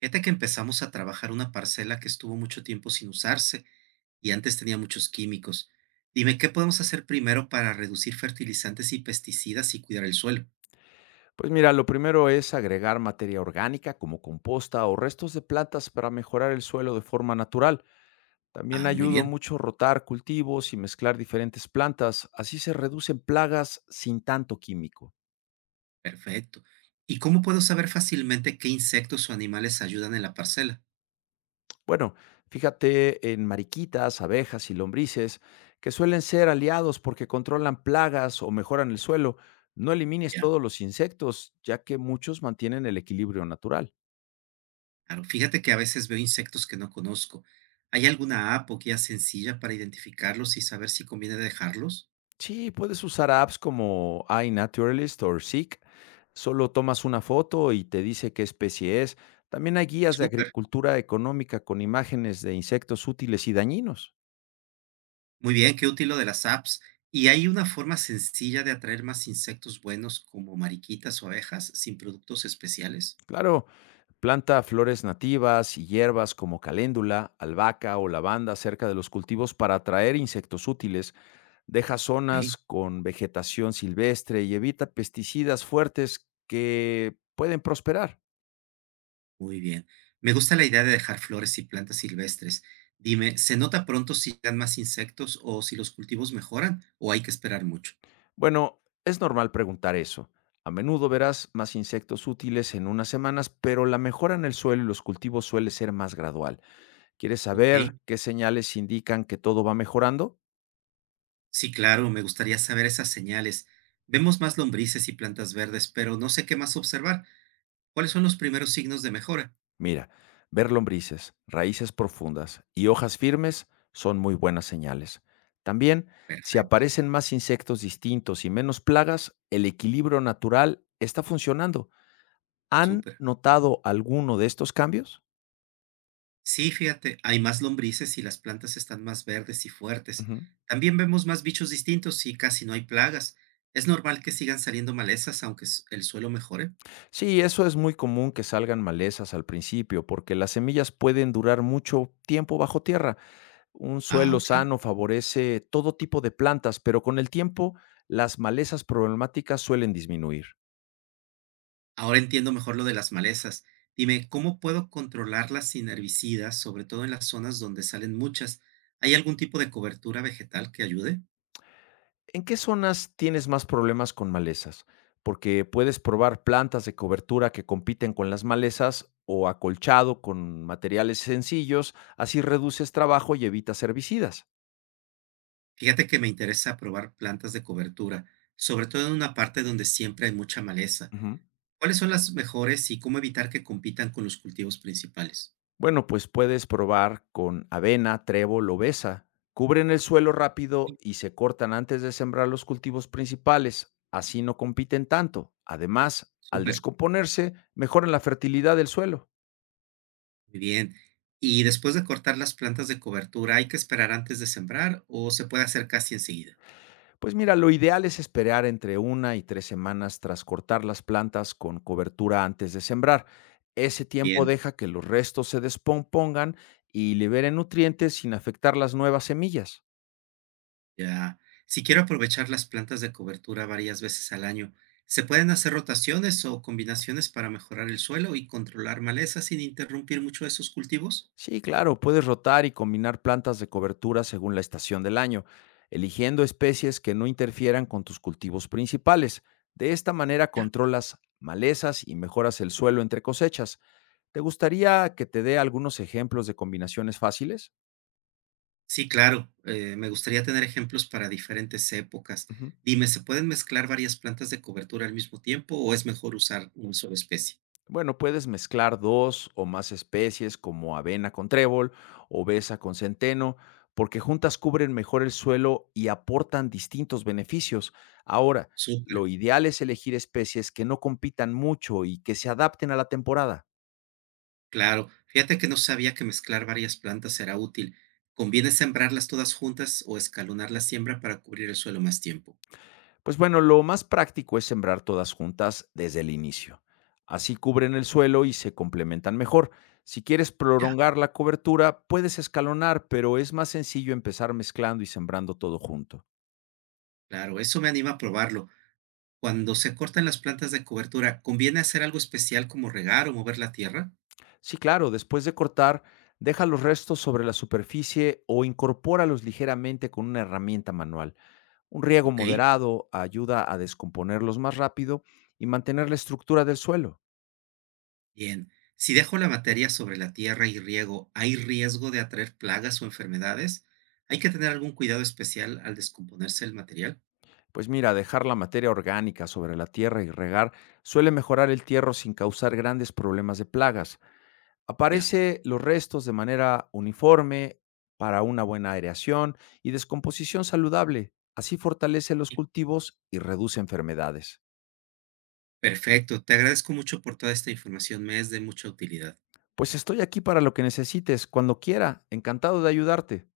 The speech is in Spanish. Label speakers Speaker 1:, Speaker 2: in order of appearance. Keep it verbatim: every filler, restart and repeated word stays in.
Speaker 1: Fíjate que empezamos a trabajar una parcela que estuvo mucho tiempo sin usarse y antes tenía muchos químicos. Dime, ¿qué podemos hacer primero para reducir fertilizantes y pesticidas y cuidar el suelo?
Speaker 2: Pues mira, lo primero es agregar materia orgánica como composta o restos de plantas para mejorar el suelo de forma natural. También
Speaker 1: Ah, muy
Speaker 2: ayuda
Speaker 1: bien,
Speaker 2: mucho rotar cultivos y mezclar diferentes plantas, así se reducen plagas sin tanto químico.
Speaker 1: perfecto. ¿Y cómo puedo saber fácilmente qué insectos o animales ayudan en la parcela?
Speaker 2: Bueno, fíjate en mariquitas, abejas y lombrices, que suelen ser aliados porque controlan plagas o mejoran el suelo. No elimines
Speaker 1: Ya.
Speaker 2: todos los insectos, ya que muchos mantienen el equilibrio natural.
Speaker 1: Claro, fíjate que a veces veo insectos que no conozco. ¿Hay alguna app o guía sencilla para identificarlos y saber si conviene dejarlos?
Speaker 2: Sí, puedes usar apps como iNaturalist o Seek. Solo tomas una foto y te dice qué especie es. También hay guías de
Speaker 1: Súper.
Speaker 2: agricultura económica con imágenes de insectos útiles y dañinos.
Speaker 1: Muy bien, qué útil lo de las apps. ¿Y hay una forma sencilla de atraer más insectos buenos como mariquitas o abejas sin productos especiales?
Speaker 2: Claro, planta flores nativas y hierbas como caléndula, albahaca o lavanda cerca de los cultivos para atraer insectos útiles. Deja zonas
Speaker 1: Ok,
Speaker 2: con vegetación silvestre y evita pesticidas fuertes que pueden prosperar.
Speaker 1: muy bien. Me gusta la idea de dejar flores y plantas silvestres. Dime, ¿se nota pronto si dan más insectos o si los cultivos mejoran o hay que esperar mucho?
Speaker 2: Bueno, es normal preguntar eso. A menudo verás más insectos útiles en unas semanas, pero la mejora en el suelo y los cultivos suele ser más gradual. ¿Quieres
Speaker 1: Ok,
Speaker 2: saber qué señales indican que todo va mejorando?
Speaker 1: sí, claro, me gustaría saber esas señales. Vemos más lombrices y plantas verdes, pero no sé qué más observar. ¿Cuáles son los primeros signos de mejora?
Speaker 2: Mira, ver lombrices, raíces profundas y hojas firmes son muy buenas señales. También, si
Speaker 1: Perfecto,
Speaker 2: aparecen más insectos distintos y menos plagas, el equilibrio natural está funcionando. ¿Han
Speaker 1: súper.
Speaker 2: notado alguno de estos cambios?
Speaker 1: Sí, fíjate, hay más lombrices y las plantas están más verdes y fuertes.
Speaker 2: Ujú.
Speaker 1: También vemos más bichos distintos y casi no hay plagas. Es normal que sigan saliendo malezas aunque s- el suelo mejore.
Speaker 2: Sí, eso es muy común que salgan malezas al principio, porque las semillas pueden durar mucho tiempo bajo tierra. Un
Speaker 1: Ah,
Speaker 2: suelo
Speaker 1: ok.
Speaker 2: sano favorece todo tipo de plantas, pero con el tiempo las malezas problemáticas suelen disminuir.
Speaker 1: Ahora entiendo mejor lo de las malezas. Dime, ¿cómo puedo controlarlas sin herbicidas, sobre todo en las zonas donde salen muchas? ¿Hay algún tipo de cobertura vegetal que ayude?
Speaker 2: ¿En qué zonas tienes más problemas con malezas? Porque puedes probar plantas de cobertura que compiten con las malezas o acolchado con materiales sencillos, así reduces trabajo y evitas herbicidas.
Speaker 1: Fíjate que me interesa probar plantas de cobertura, sobre todo en una parte donde siempre hay mucha maleza.
Speaker 2: Ujú.
Speaker 1: ¿Cuáles son las mejores y cómo evitar que compitan con los cultivos principales?
Speaker 2: Bueno, pues puedes probar con avena, trébol o besa. Cubren el suelo
Speaker 1: Sí.
Speaker 2: rápido y se cortan antes de sembrar los cultivos principales. Así no compiten tanto. Además, al
Speaker 1: Súper,
Speaker 2: descomponerse, mejoran la fertilidad del suelo.
Speaker 1: muy bien. Y después de cortar las plantas de cobertura, ¿hay que esperar antes de sembrar o se puede hacer casi enseguida?
Speaker 2: Pues mira, lo ideal es esperar entre una y tres semanas tras cortar las plantas con cobertura antes de sembrar. Ese tiempo
Speaker 1: Bien,
Speaker 2: deja que los restos se descompongan y liberen nutrientes sin afectar las nuevas semillas.
Speaker 1: ya. Si quiero aprovechar las plantas de cobertura varias veces al año, ¿se pueden hacer rotaciones o combinaciones para mejorar el suelo y controlar maleza sin interrumpir mucho esos cultivos?
Speaker 2: Sí, claro, puedes rotar y combinar plantas de cobertura según la estación del año, eligiendo especies que no interfieran con tus cultivos principales. De esta manera controlas malezas y mejoras el suelo entre cosechas. ¿Te gustaría que te dé algunos ejemplos de combinaciones fáciles?
Speaker 1: Sí, claro. Eh, me gustaría tener ejemplos para diferentes épocas.
Speaker 2: Ujú.
Speaker 1: Dime, ¿se pueden mezclar varias plantas de cobertura al mismo tiempo o es mejor usar una sola especie?
Speaker 2: Bueno, puedes mezclar dos o más especies como avena con trébol o besa con centeno, porque juntas cubren mejor el suelo y aportan distintos beneficios. Ahora,
Speaker 1: Súper,
Speaker 2: lo ideal es elegir especies que no compitan mucho y que se adapten a la temporada.
Speaker 1: claro. Fíjate que no sabía que mezclar varias plantas era útil. ¿Conviene sembrarlas todas juntas o escalonar la siembra para cubrir el suelo más tiempo?
Speaker 2: Pues bueno, lo más práctico es sembrar todas juntas desde el inicio. Así cubren el suelo y se complementan mejor. Si quieres
Speaker 1: Ya,
Speaker 2: prolongar la cobertura, puedes escalonar, pero es más sencillo empezar mezclando y sembrando todo junto.
Speaker 1: claro, eso me anima a probarlo. Cuando se cortan las plantas de cobertura, ¿conviene hacer algo especial como regar o mover la tierra?
Speaker 2: Sí, claro, después de cortar, deja los restos sobre la superficie o incorpóralos ligeramente con una herramienta manual. Un riego
Speaker 1: Ok.
Speaker 2: moderado ayuda a descomponerlos más rápido y mantener la estructura del suelo.
Speaker 1: Bien, si dejo la materia sobre la tierra y riego, ¿hay riesgo de atraer plagas o enfermedades? ¿Hay que tener algún cuidado especial al descomponerse el material?
Speaker 2: Pues mira, dejar la materia orgánica sobre la tierra y regar suele mejorar el tierro sin causar grandes problemas de plagas.
Speaker 1: Ya.
Speaker 2: Aparece los restos de manera uniforme para una buena aireación y descomposición saludable. Así fortalece los cultivos y reduce enfermedades.
Speaker 1: Perfecto, te agradezco mucho por toda esta información, me es de mucha utilidad.
Speaker 2: Pues estoy aquí para lo que necesites, cuando quiera, encantado de ayudarte.